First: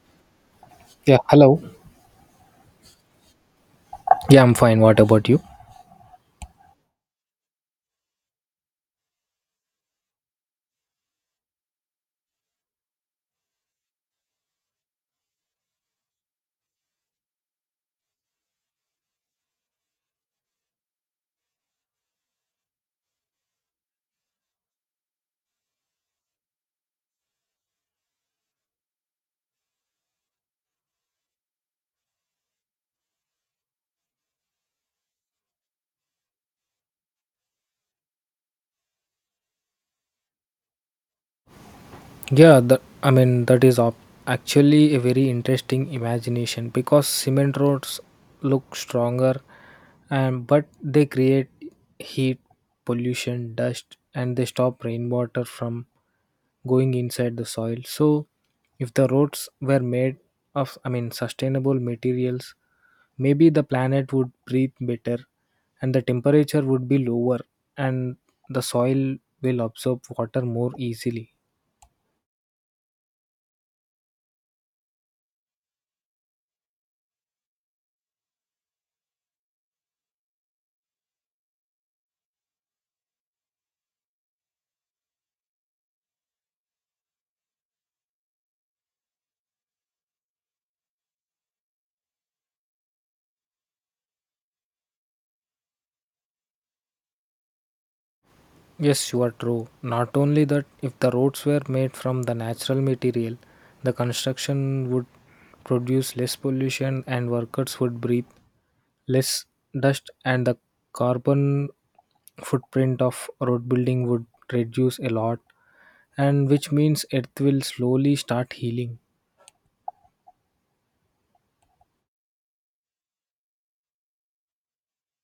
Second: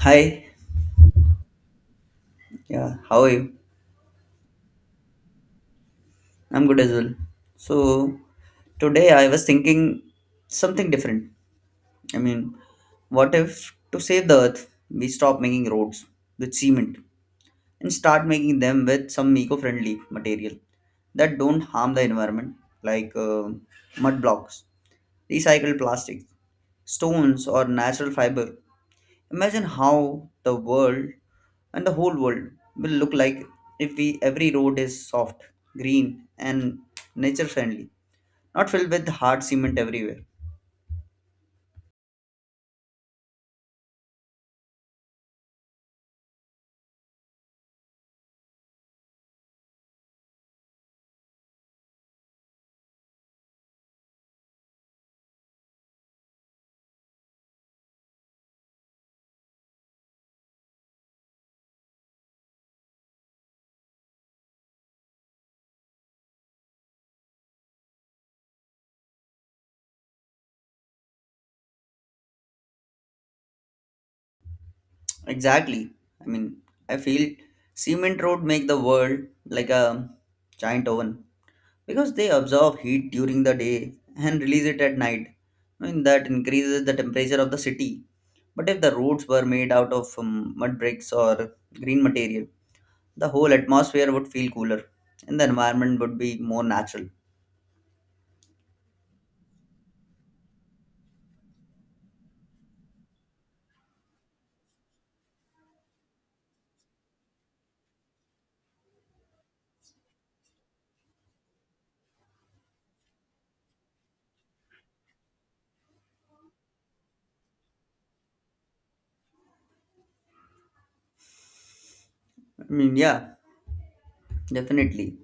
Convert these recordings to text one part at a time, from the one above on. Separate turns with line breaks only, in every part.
Hi,
Yeah, hello.
yeah, how are you?
Yeah, I'm fine. What about you?
I'm good as well. So, today I was thinking something different. I mean, what if to save the earth, we stop making roads with cement and start making them with some eco friendly material that don't harm the environment, like mud blocks, recycled plastics, stones, or natural fiber? Imagine how the world and the whole world will look like if we every road is soft, green, and nature friendly, not filled with hard cement everywhere.
Yeah, that I mean that is actually a very interesting imagination because cement roads look stronger, and but they create heat, pollution, dust, and they stop rainwater from going inside the soil. So, if the roads were made of I mean sustainable materials, maybe the planet would breathe better, and the temperature would be lower, and the soil will absorb water more easily.
Exactly. I mean, I feel cement road make the world like a giant oven because they absorb heat during the day and release it at night. I mean, that increases the temperature of the city. But if the roads were made out of mud bricks or green material, the whole atmosphere would feel cooler and the environment would be more natural.
Yes, you are true. Not only that, if the roads were made from the natural material, the construction would produce less pollution and workers would breathe less dust, and the carbon footprint of road building would reduce a lot, and which means earth will slowly start healing.
I mean, yeah, definitely.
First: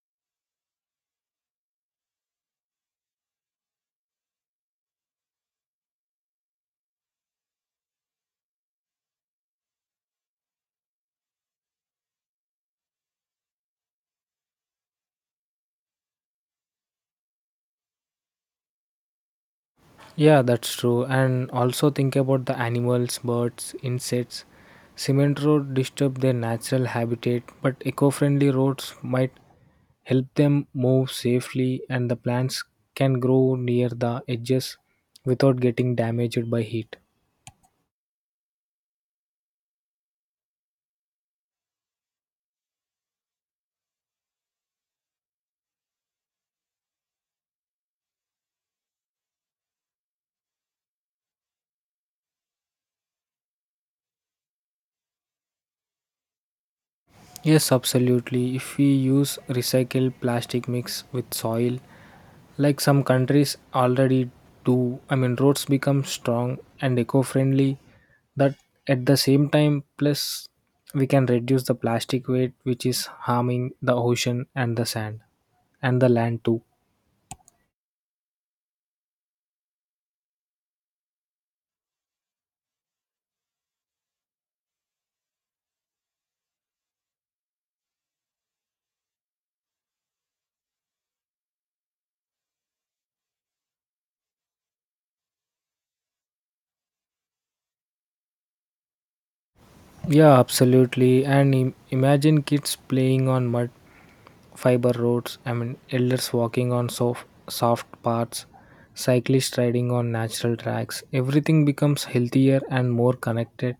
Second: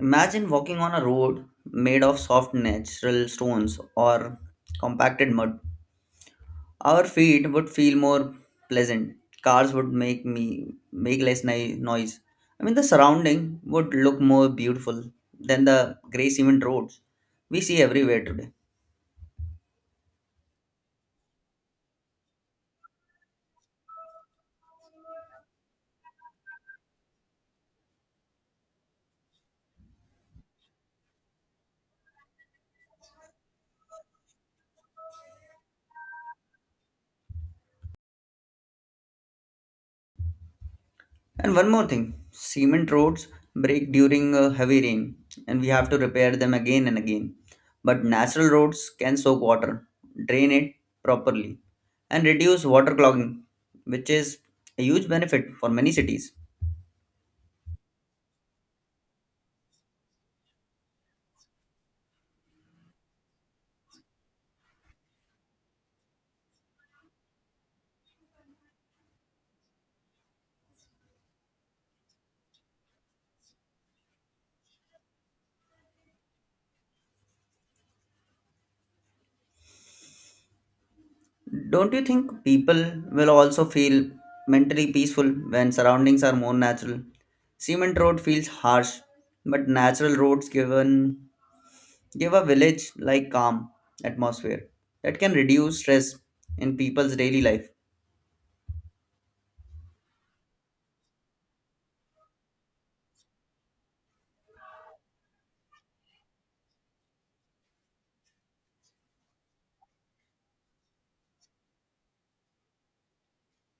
Imagine walking on a road made of soft natural stones or compacted mud. Our feet would feel more pleasant. Cars would make me make less noise. I mean, the surrounding would look more beautiful than the gray cement roads we see everywhere today.
Yeah, that's true. And also think about the animals, birds, insects. Cement road disturb their natural habitat, but eco-friendly roads might help them move safely, and the plants can grow near the edges without getting damaged by heat.
And one more thing, cement roads break during heavy rain and we have to repair them again and again. But natural roads can soak water, drain it properly, and reduce water clogging, which is a huge benefit for many cities.
Yes, absolutely. If we use recycled plastic mix with soil, like some countries already do, I mean, roads become strong and eco friendly. That at the same time, plus we can reduce the plastic weight which is harming the ocean and the sand and the land too.
Don't you think people will also feel mentally peaceful when surroundings are more natural? Cement road feels harsh, but natural roads given Give a village like calm atmosphere that can reduce stress in people's daily life.
Yeah, absolutely. And imagine kids playing on mud, fiber roads, I mean, elders walking on soft, soft paths, cyclists riding on natural tracks. Everything becomes healthier and more connected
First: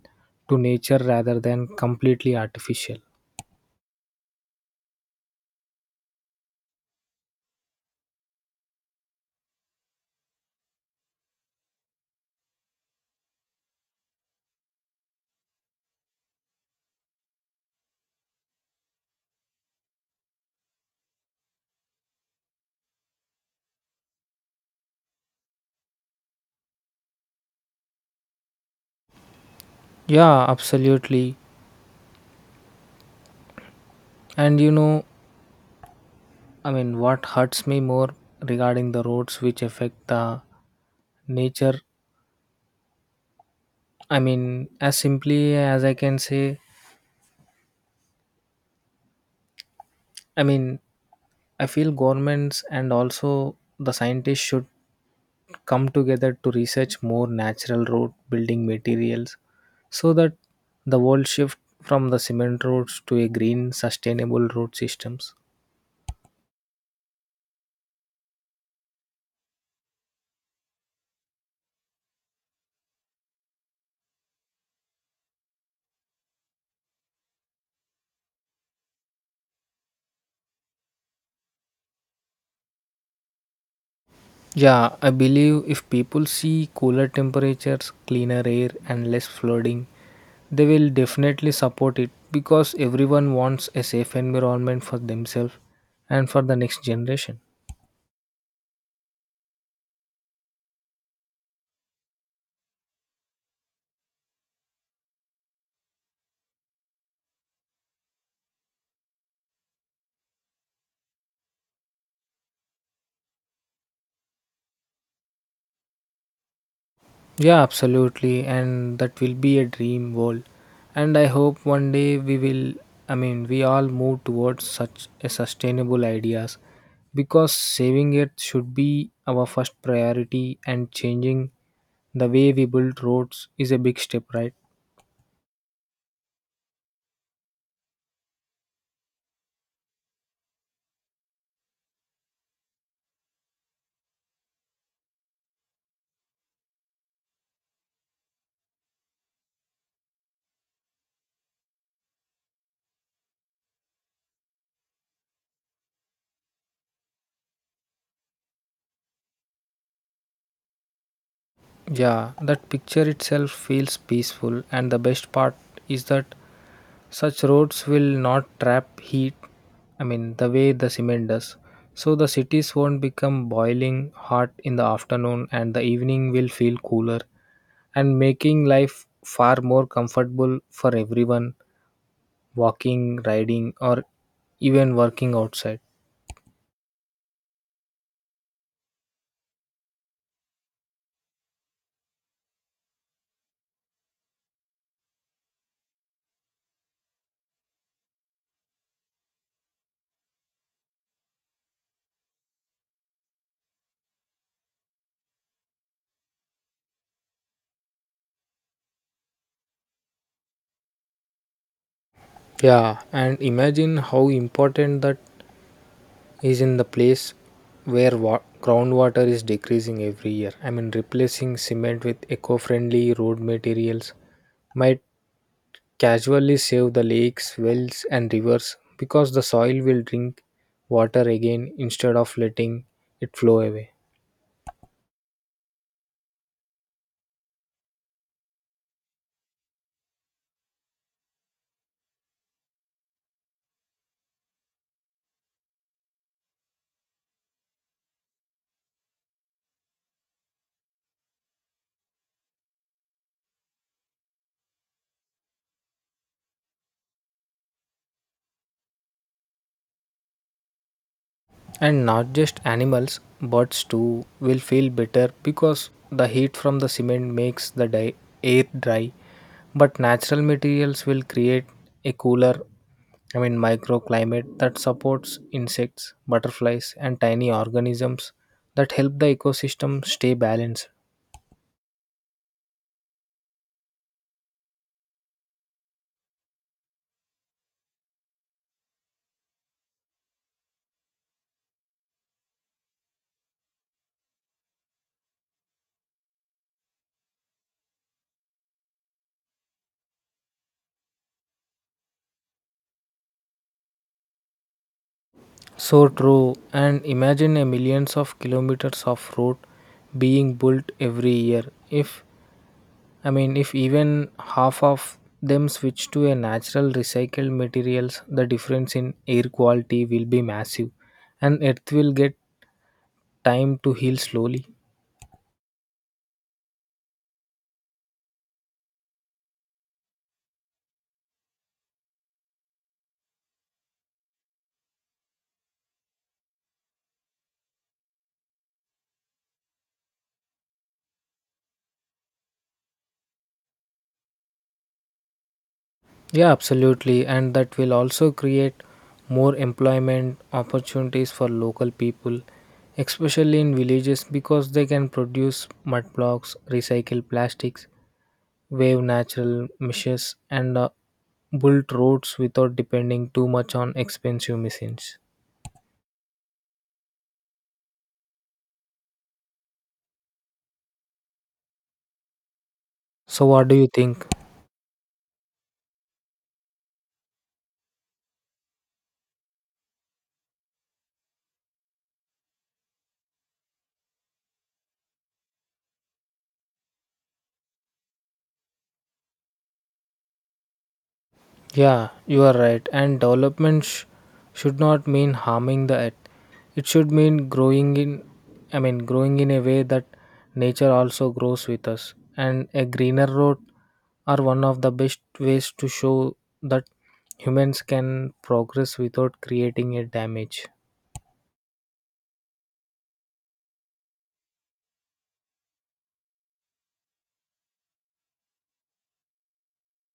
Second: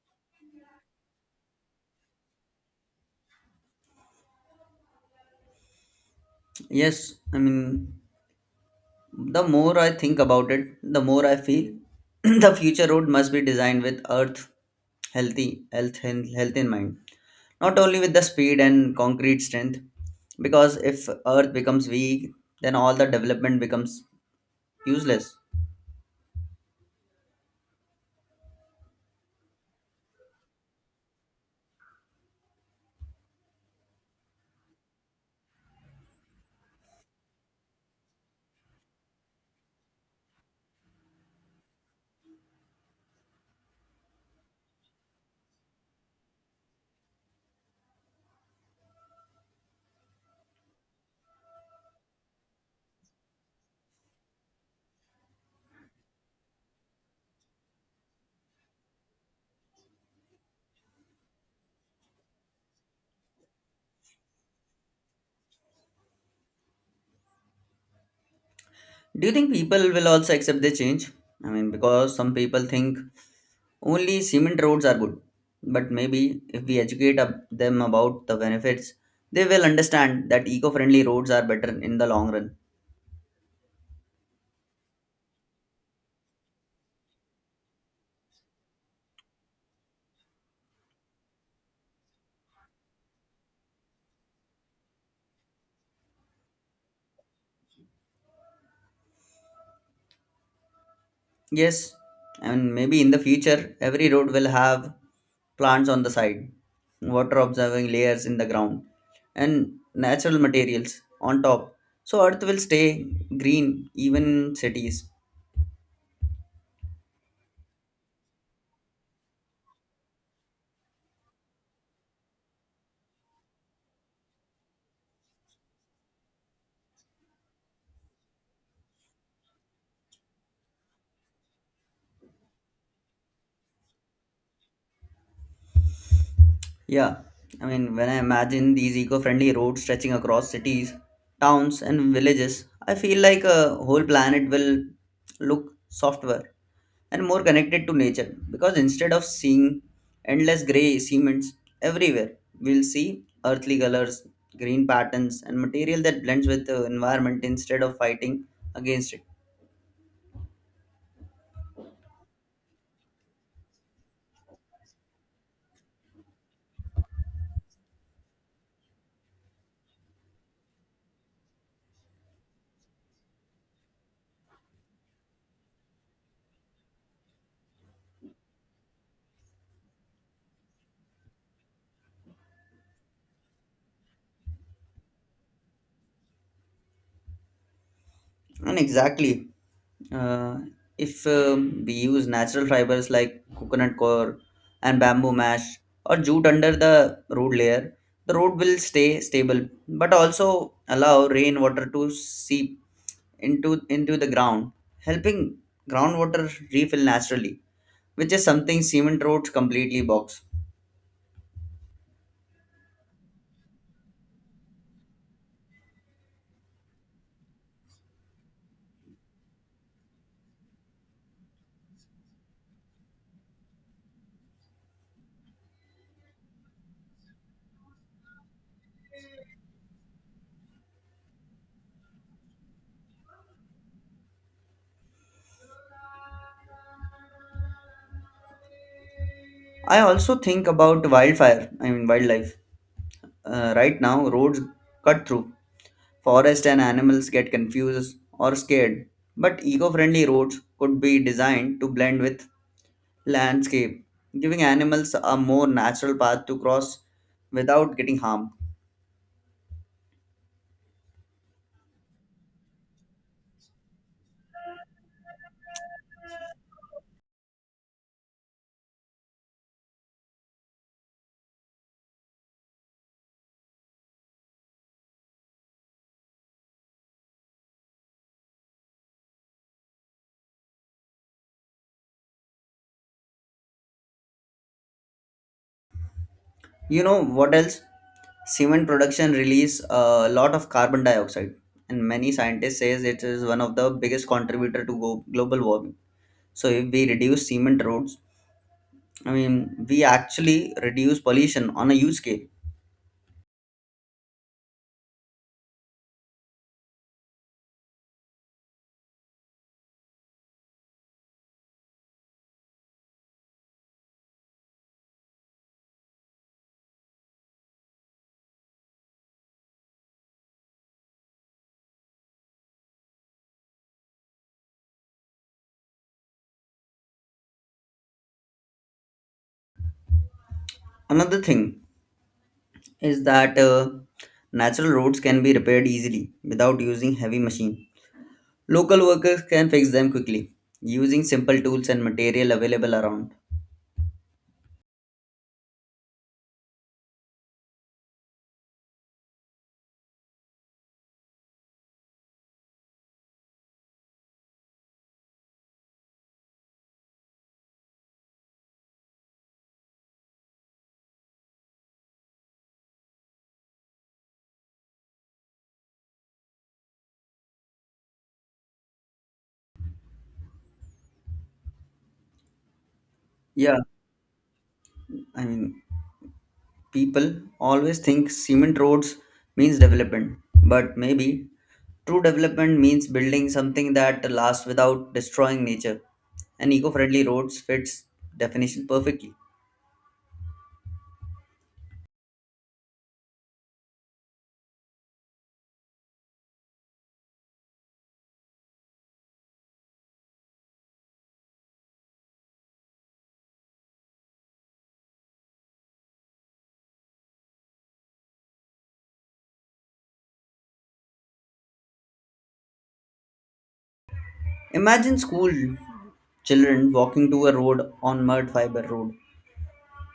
to nature rather than completely artificial.
Yes, I mean, the more I think about it, the more I feel the future road must be designed with earth healthy, health, health in mind. Not only with the speed and concrete strength, because if earth becomes weak, then all the development becomes useless.
Yeah, absolutely. And I mean, what hurts me more regarding the roads which affect the nature, I mean, as simply as I can say, I mean, I feel governments and also the scientists should come together to research more natural road building materials so that the world shift from the cement roads to a green sustainable road systems.
Do you think people will also accept the change? I mean, because some people think only cement roads are good, but maybe if we educate them about the benefits, they will understand that eco friendly roads are better in the long run.
Yeah, I believe if people see cooler temperatures, cleaner air, and less flooding, they will definitely support it because everyone wants a safe environment for themselves and for the next generation.
Yes, and maybe in the future, every road will have plants on the side, water observing layers in the ground, and natural materials on top. So, earth will stay green, even cities.
Yeah, absolutely. And that will be a dream world. And I hope one day we will, I mean, we all move towards such a sustainable ideas because saving it should be our first priority, and changing the way we build roads is a big step, right?
Yeah, I mean, when I imagine these eco friendly roads stretching across cities, towns, and villages, I feel like a whole planet will look softer and more connected to nature because instead of seeing endless grey cements everywhere, we'll see earthly colors, green patterns, and material that blends with the environment instead of fighting against it.
Yeah, that picture itself feels peaceful. And the best part is that such roads will not trap heat, I mean, the way the cement does. So the cities won't become boiling hot in the afternoon, and the evening will feel cooler and making life far more comfortable for everyone walking, riding, or even working outside.
And exactly, uh, if we use natural fibers like coconut core and bamboo mash or jute under the root layer, the root will stay stable, but also allow rainwater to seep into the ground, helping groundwater refill naturally, which is something cement roads completely box.
Yeah, and imagine how important that is in the place where groundwater is decreasing every year. I mean, replacing cement with eco friendly road materials might casually save the lakes, wells, and rivers because the soil will drink water again instead of letting it flow away.
I also think about wildfire. I mean wildlife. Right now, roads cut through forest and animals get confused or scared, but eco friendly roads could be designed to blend with landscape, giving animals a more natural path to cross without getting harmed.
And not just animals, birds too will feel better because the heat from the cement makes the air dry, but natural materials will create a cooler, I mean, microclimate that supports insects, butterflies, and tiny organisms that help the ecosystem stay balanced.
You know what else? Cement production release a lot of carbon dioxide, and many scientists says it is one of the biggest contributor to global warming. So if we reduce cement roads, I mean we actually reduce pollution on a huge scale.
So true. And imagine a millions of kilometers of road being built every year. If I mean, if even half of them switch to a natural recycled materials, the difference in air quality will be massive, and Earth will get time to heal slowly.
Another thing is that natural roads can be repaired easily without using heavy machine. Local workers can fix them quickly using simple tools and material available around.
Yeah, absolutely, and that will also create more employment opportunities for local people, especially in villages, because they can produce mud blocks, recycle plastics, wave natural meshes, and build roads without depending too much on expensive machines. So, what do
Yeah,
you think?
I mean, people always think cement roads means development, but maybe true development means building something that lasts without destroying nature. And eco-friendly roads fits definition perfectly.
Yeah, you are right. And development should not mean harming the earth. It should mean growing in, I mean, growing in a way that nature also grows with us. And a greener road are one of the best ways to show that humans can progress without creating a damage.
Imagine school children walking to a road on mud fiber road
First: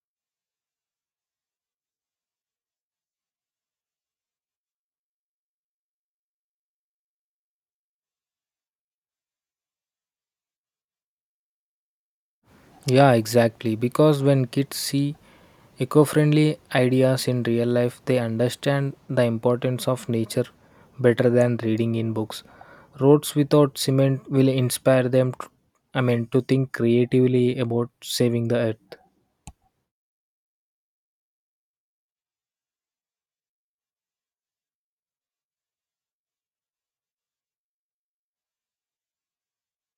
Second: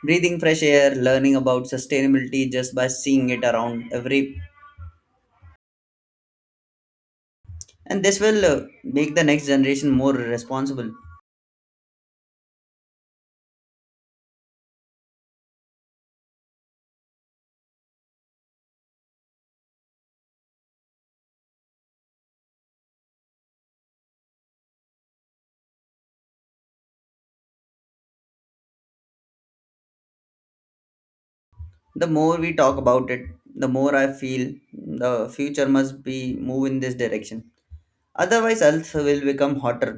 breathing fresh air learning about sustainability just by seeing it around every and this will make the next generation more responsible.
Yeah, exactly. Because when kids see eco friendly ideas in real life, they understand the importance of nature better than reading in books. Roads without cement will inspire them, I mean, to think creatively about saving the earth.
The more we talk about it, the more I feel the future must be move in this direction, otherwise earth will become hotter,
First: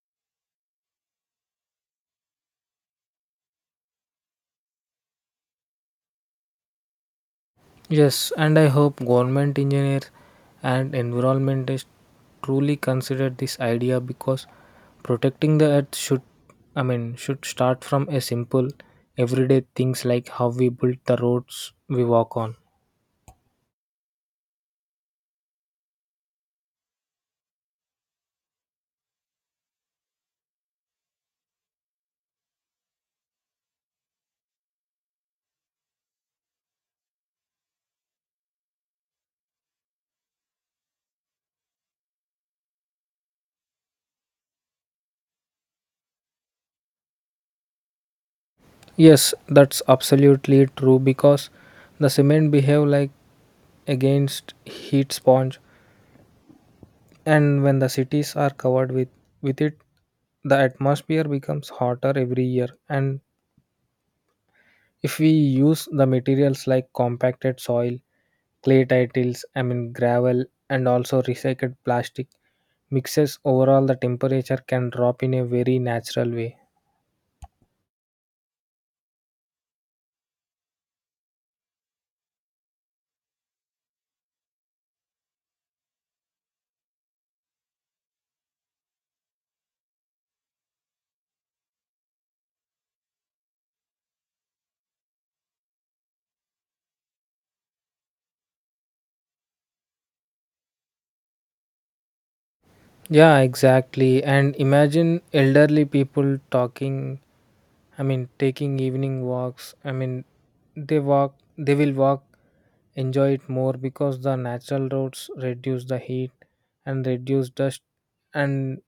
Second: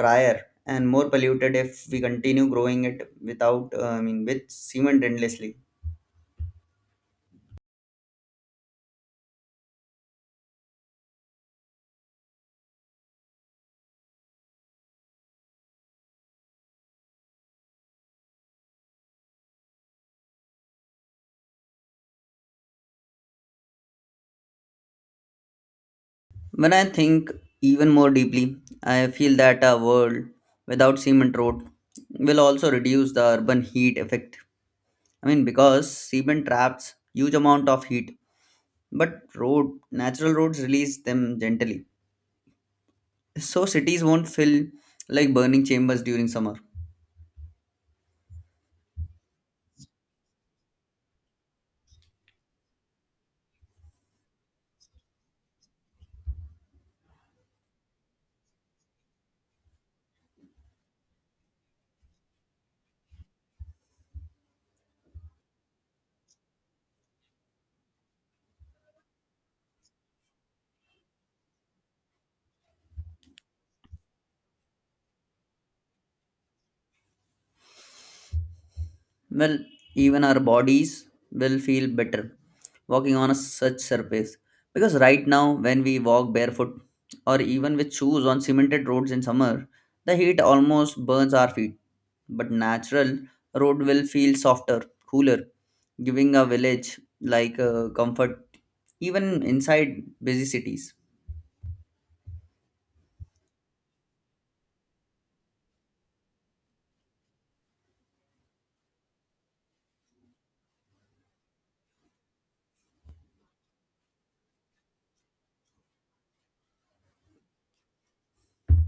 drier, and more polluted if we continue growing it without I mean with cement endlessly.
Yes, and I hope government engineer and environmentalists truly consider this idea because protecting the earth should I mean should start from a simple everyday things like how we build the roads we walk on.
When I think even more deeply, I feel that a world without cement road will also reduce the urban heat effect. I mean, because cement traps huge amount of heat, but road natural roads release them gently, so cities won't feel like burning chambers during summer.
Yes, that's absolutely true because the cement behave like against heat sponge, and when the cities are covered with it the atmosphere becomes hotter every year. And if we use the materials like compacted soil, clay titles, I mean gravel, and also recycled plastic mixes, overall the temperature can drop in a very natural way.
Well, even our bodies will feel better walking on a such surface because right now when we walk barefoot or even with shoes on cemented roads in summer, the heat almost burns our feet, but natural road will feel softer, cooler giving a village like comfort even inside busy cities.
Yeah, exactly. And imagine elderly people talking, I mean, taking evening walks. I mean, they will walk, enjoy it more because the natural roads reduce the heat and reduce dust and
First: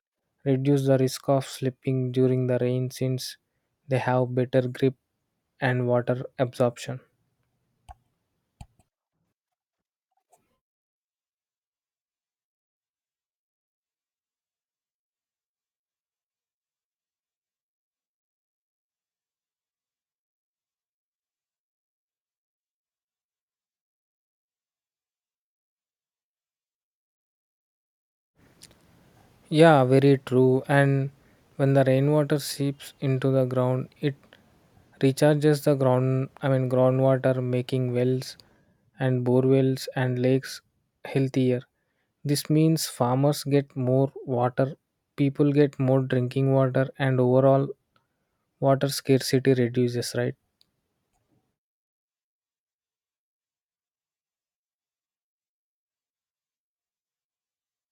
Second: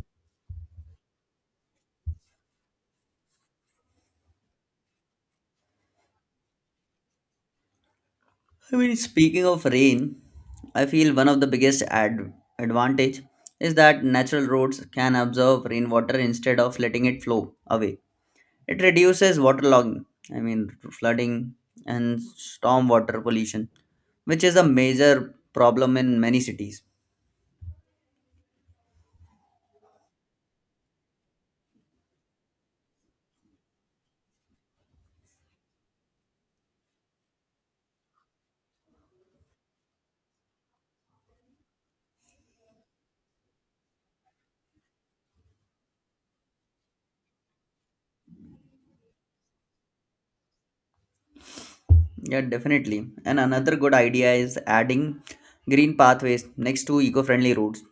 reduce the risk of slipping during the rain since they have better grip and water absorption.
I mean, speaking of rain, I feel one of the biggest advantage is that natural roads can absorb rainwater instead of letting it flow away. It reduces waterlogging, I mean flooding and stormwater pollution, which is a major problem in many cities.
Yeah, very true. And when the rainwater seeps into the ground, it recharges the ground, I mean, groundwater, making wells and bore wells and lakes healthier. This means farmers get more water, people get more drinking water, and overall water scarcity reduces, right?
Yeah, definitely. And another good idea is adding green pathways next to eco-friendly roads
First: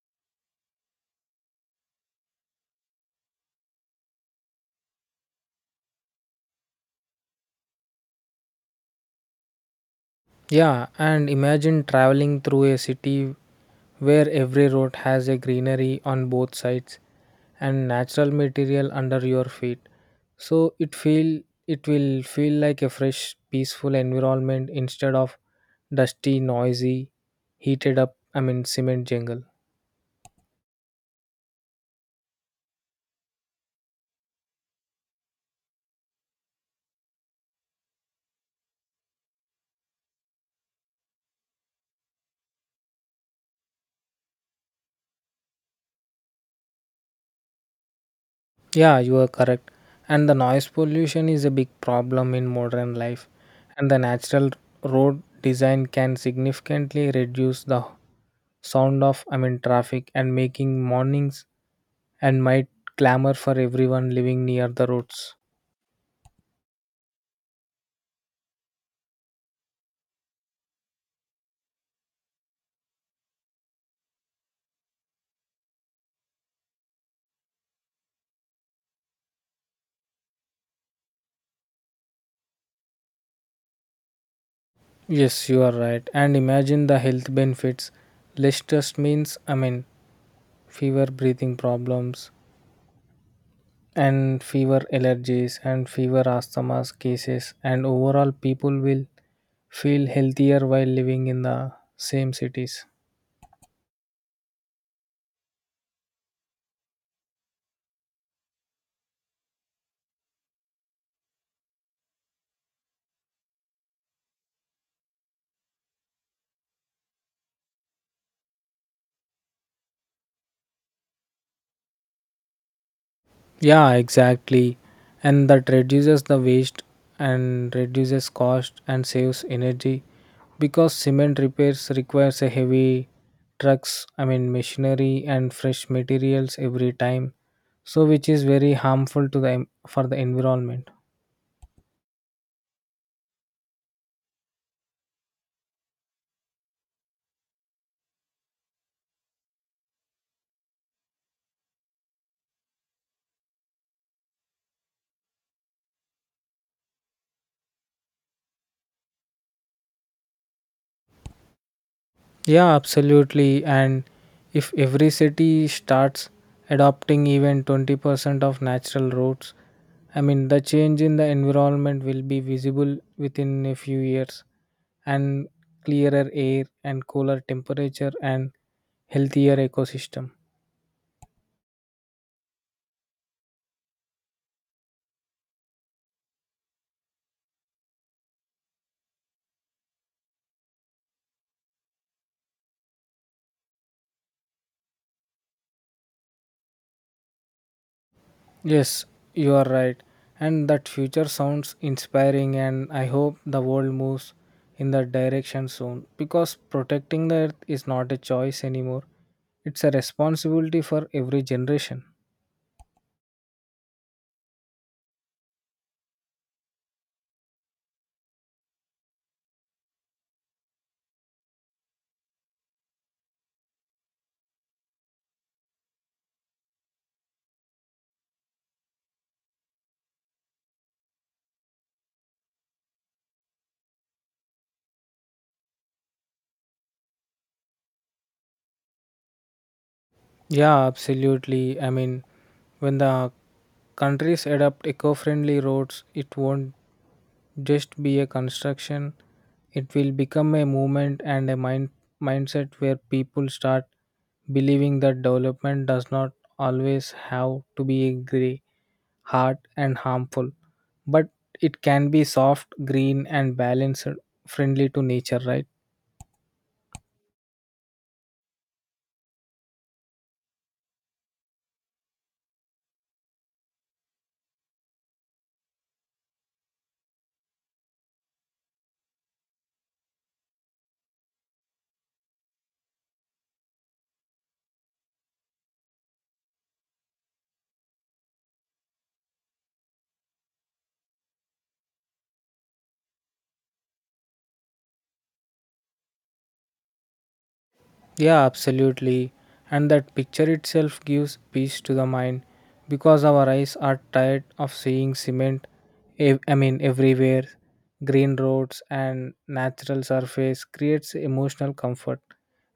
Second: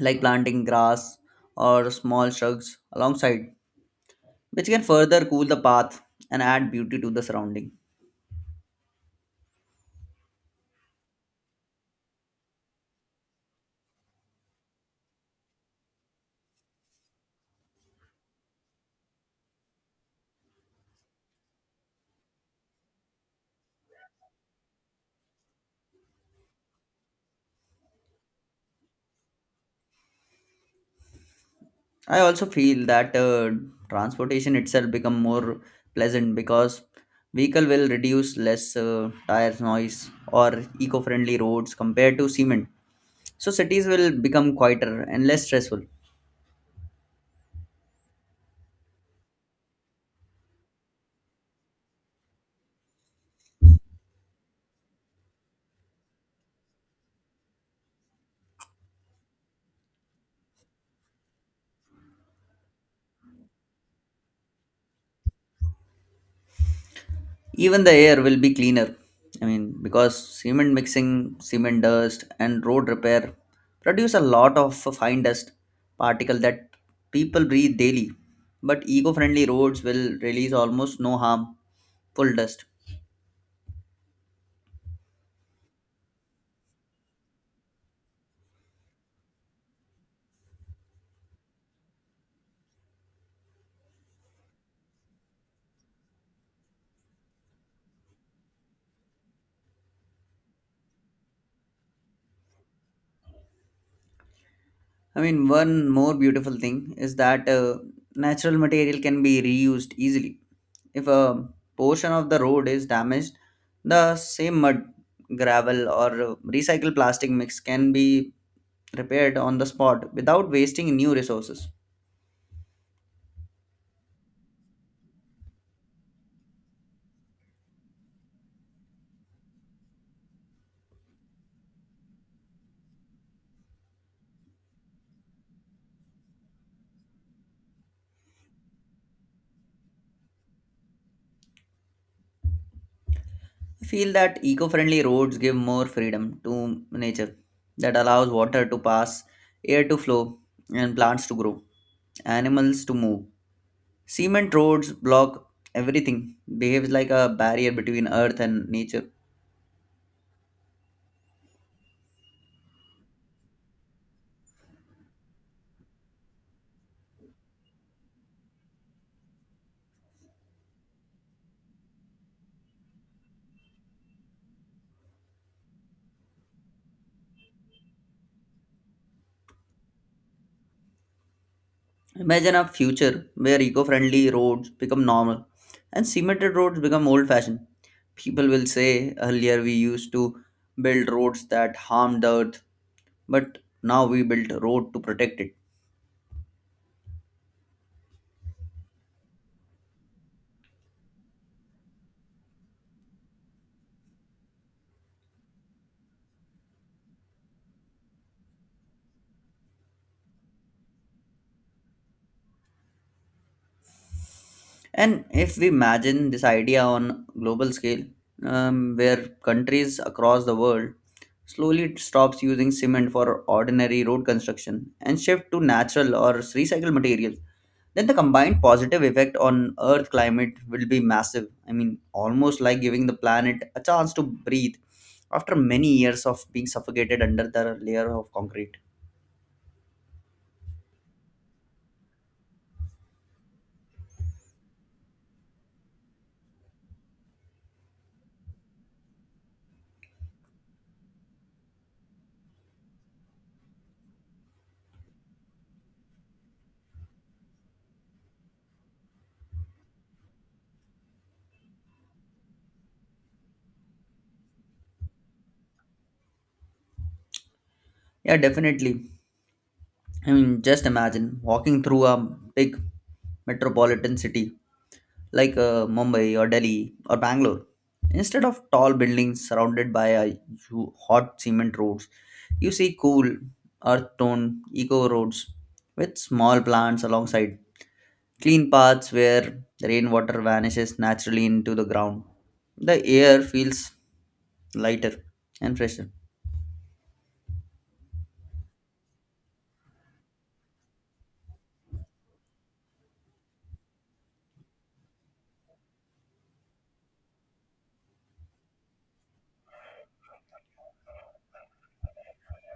like planting grass or small shrubs alongside, which can further cool the path and add beauty to the surrounding.
Yeah, and imagine traveling through a city where every road has a greenery on both sides and natural material under your feet. So it will feel like a fresh, peaceful environment instead of dusty, noisy, heated up, I mean cement jungle.
I also feel that transportation itself become more pleasant because vehicle will reduce less tires noise or eco-friendly roads compared to cement. So cities will become quieter and less stressful.
Yeah, you are correct. And the noise pollution is a big problem in modern life, and the natural road design can significantly reduce the sound of I mean traffic and making mornings and might clamor for everyone living near the roads.
Even the air will be cleaner. I mean, because cement mixing, cement dust, and road repair produce a lot of fine dust particle that people breathe daily. But eco-friendly roads will release almost no harmful dust.
Yes, you are right. And imagine the health benefits, less stress means, I mean, fewer breathing problems and fewer allergies and fewer asthma cases, and overall people will feel healthier while living in the same cities.
I mean, one more beautiful thing is that natural material can be reused easily. If a portion of the road is damaged, the same mud, gravel, or recycled plastic mix can be repaired on the spot without wasting new resources.
Yeah, exactly. And that reduces the waste and reduces cost and saves energy because cement repairs requires a heavy trucks, I mean machinery and fresh materials every time. So which is very harmful to the for the environment.
I feel that eco friendly roads give more freedom to nature that allows water to pass, air to flow, and plants to grow, animals to move. Cement roads block everything, behaves like a barrier between earth and nature.
Yeah, absolutely. And if every city starts adopting even 20% of natural routes, I mean the change in the environment will be visible within a few years and clearer air and cooler temperature and healthier ecosystem.
Imagine a future where eco friendly roads become normal and cemented roads become old fashioned. People will say earlier we used to build roads that harmed the earth but now we built road to protect it.
Yes, you are right. And that future sounds inspiring, and I hope the world moves in that direction soon because protecting the earth is not a choice anymore. It's a responsibility for every generation.
And if we imagine this idea on global scale, where countries across the world slowly stops using cement for ordinary road construction and shift to natural or recycled materials, then the combined positive effect on earth climate will be massive. I mean almost like giving the planet a chance to breathe after many years of being suffocated under the layer of concrete.
Yeah, absolutely. I mean, when the countries adopt eco-friendly roads, it won't just be a construction. It will become a movement and a mindset where people start believing that development does not always have to be grey, hard and harmful, but it can be soft, green and balanced, friendly to nature, right?
Yeah, definitely. I mean, just imagine walking through a big metropolitan city like Mumbai or Delhi or Bangalore. Instead of tall buildings surrounded by a hot cement roads, you see cool earth tone eco roads with small plants alongside, clean paths where the rainwater vanishes naturally into the ground. The air feels lighter and fresher.
Yeah, absolutely. And that picture itself gives peace to the mind because our eyes are tired of seeing cement, I mean, everywhere. Green roads and natural surface creates emotional comfort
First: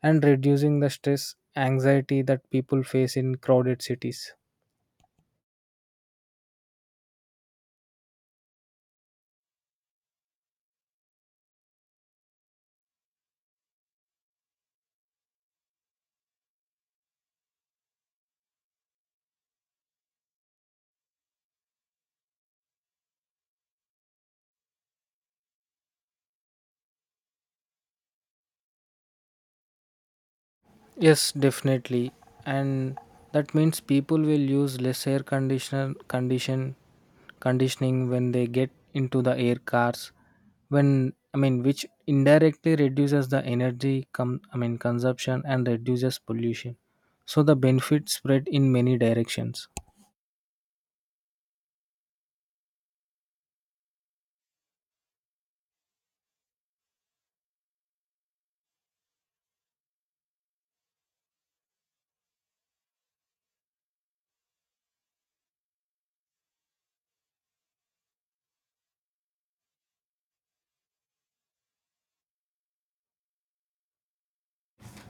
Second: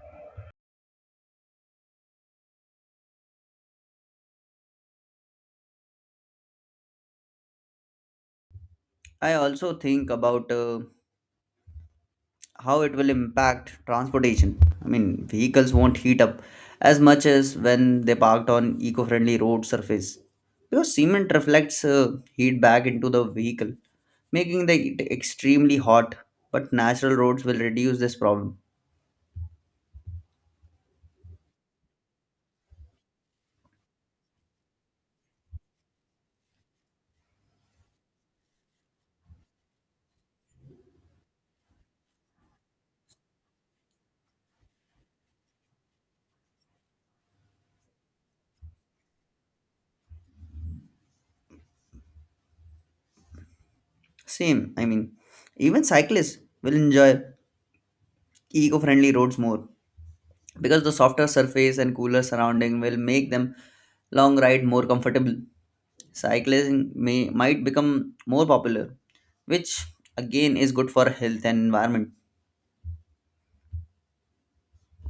and reducing the stress, anxiety that people face in crowded cities.
I also think about how it will impact transportation. I mean, vehicles won't heat up as much as when they parked on eco-friendly road surface because cement reflects heat back into the vehicle, making the it extremely hot. But natural roads will reduce this problem.
Yes, definitely. And that means people will use less air conditioner condition conditioning when they get into the air cars when I mean which indirectly reduces the energy I mean consumption and reduces pollution. So the benefits spread in many directions.
Same, I mean, even cyclists will enjoy eco-friendly roads more because the softer surface and cooler surrounding will make them long ride more comfortable. Cycling may might become more popular, which again is good for health and environment.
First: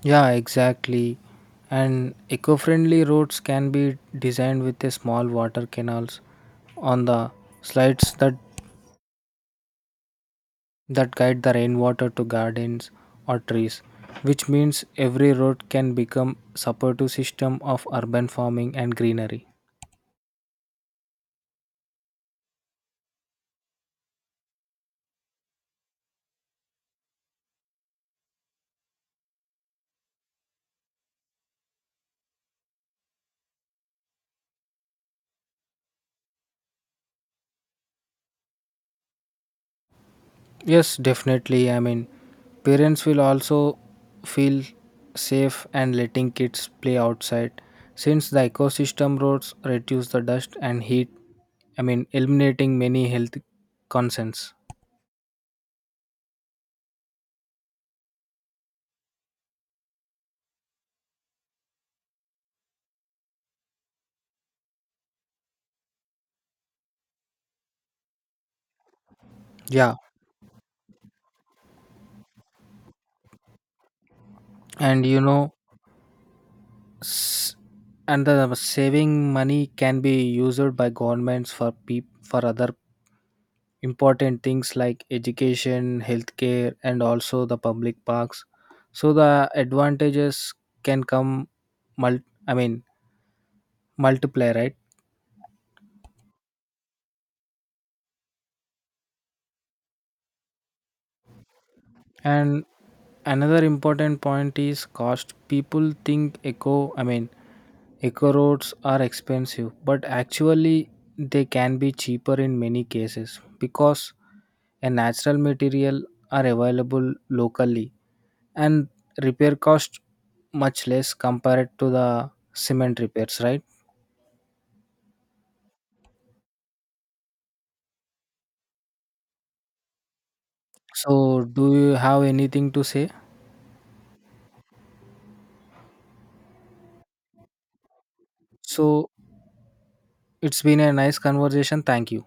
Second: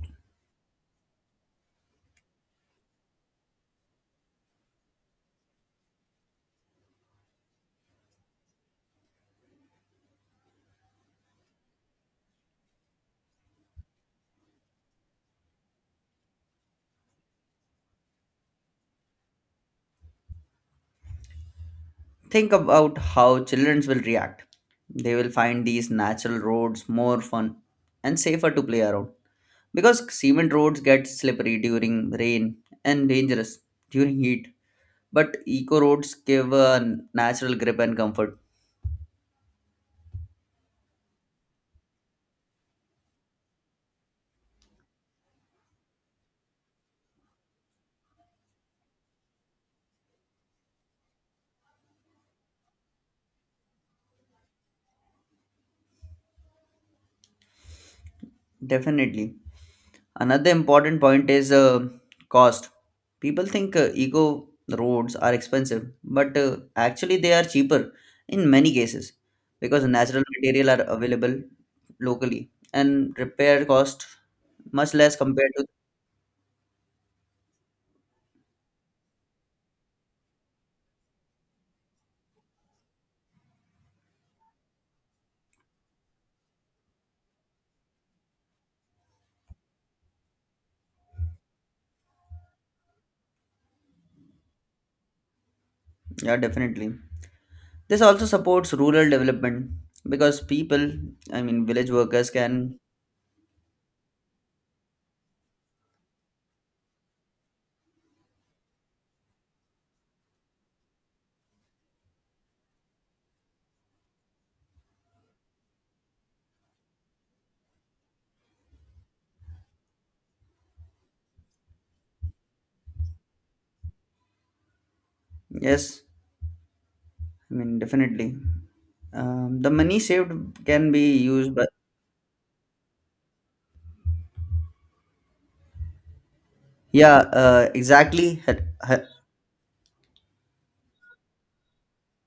Yeah, exactly. And eco-friendly roads can be designed with a small water canals on the slides that guide the rainwater to gardens or trees, which means every road can become supportive system of urban farming and greenery.
Think about how children will react. They will find these natural roads more fun and safer to play around because cement roads get slippery during rain and dangerous during heat. But eco roads give a natural grip and comfort.
Yes, definitely. I mean, parents will also feel safe and letting kids play outside since the ecosystem roads reduce the dust and heat. I mean, eliminating many health concerns.
Definitely. Another important point is cost. People think eco roads are expensive, but actually they are cheaper in many cases because
Yeah,
natural material are available locally and repair cost much
and
less
you
compared
know,
to
S- and the saving money can be used by governments for for other important things like education, healthcare, and also the public parks, so the advantages can come I mean multiply, right?
yeah definitely. This also supports rural development because people, I mean village workers
And
can
another important point is cost. People think I mean, eco roads are expensive, but actually they can be cheaper in many cases because a natural material are available locally and repair cost much less compared to the cement repairs, right?
yes, I mean definitely the money saved can be
So,
used but
do you have anything to say?
yeah exactly
So,
h-
it's been a nice conversation. Thank you.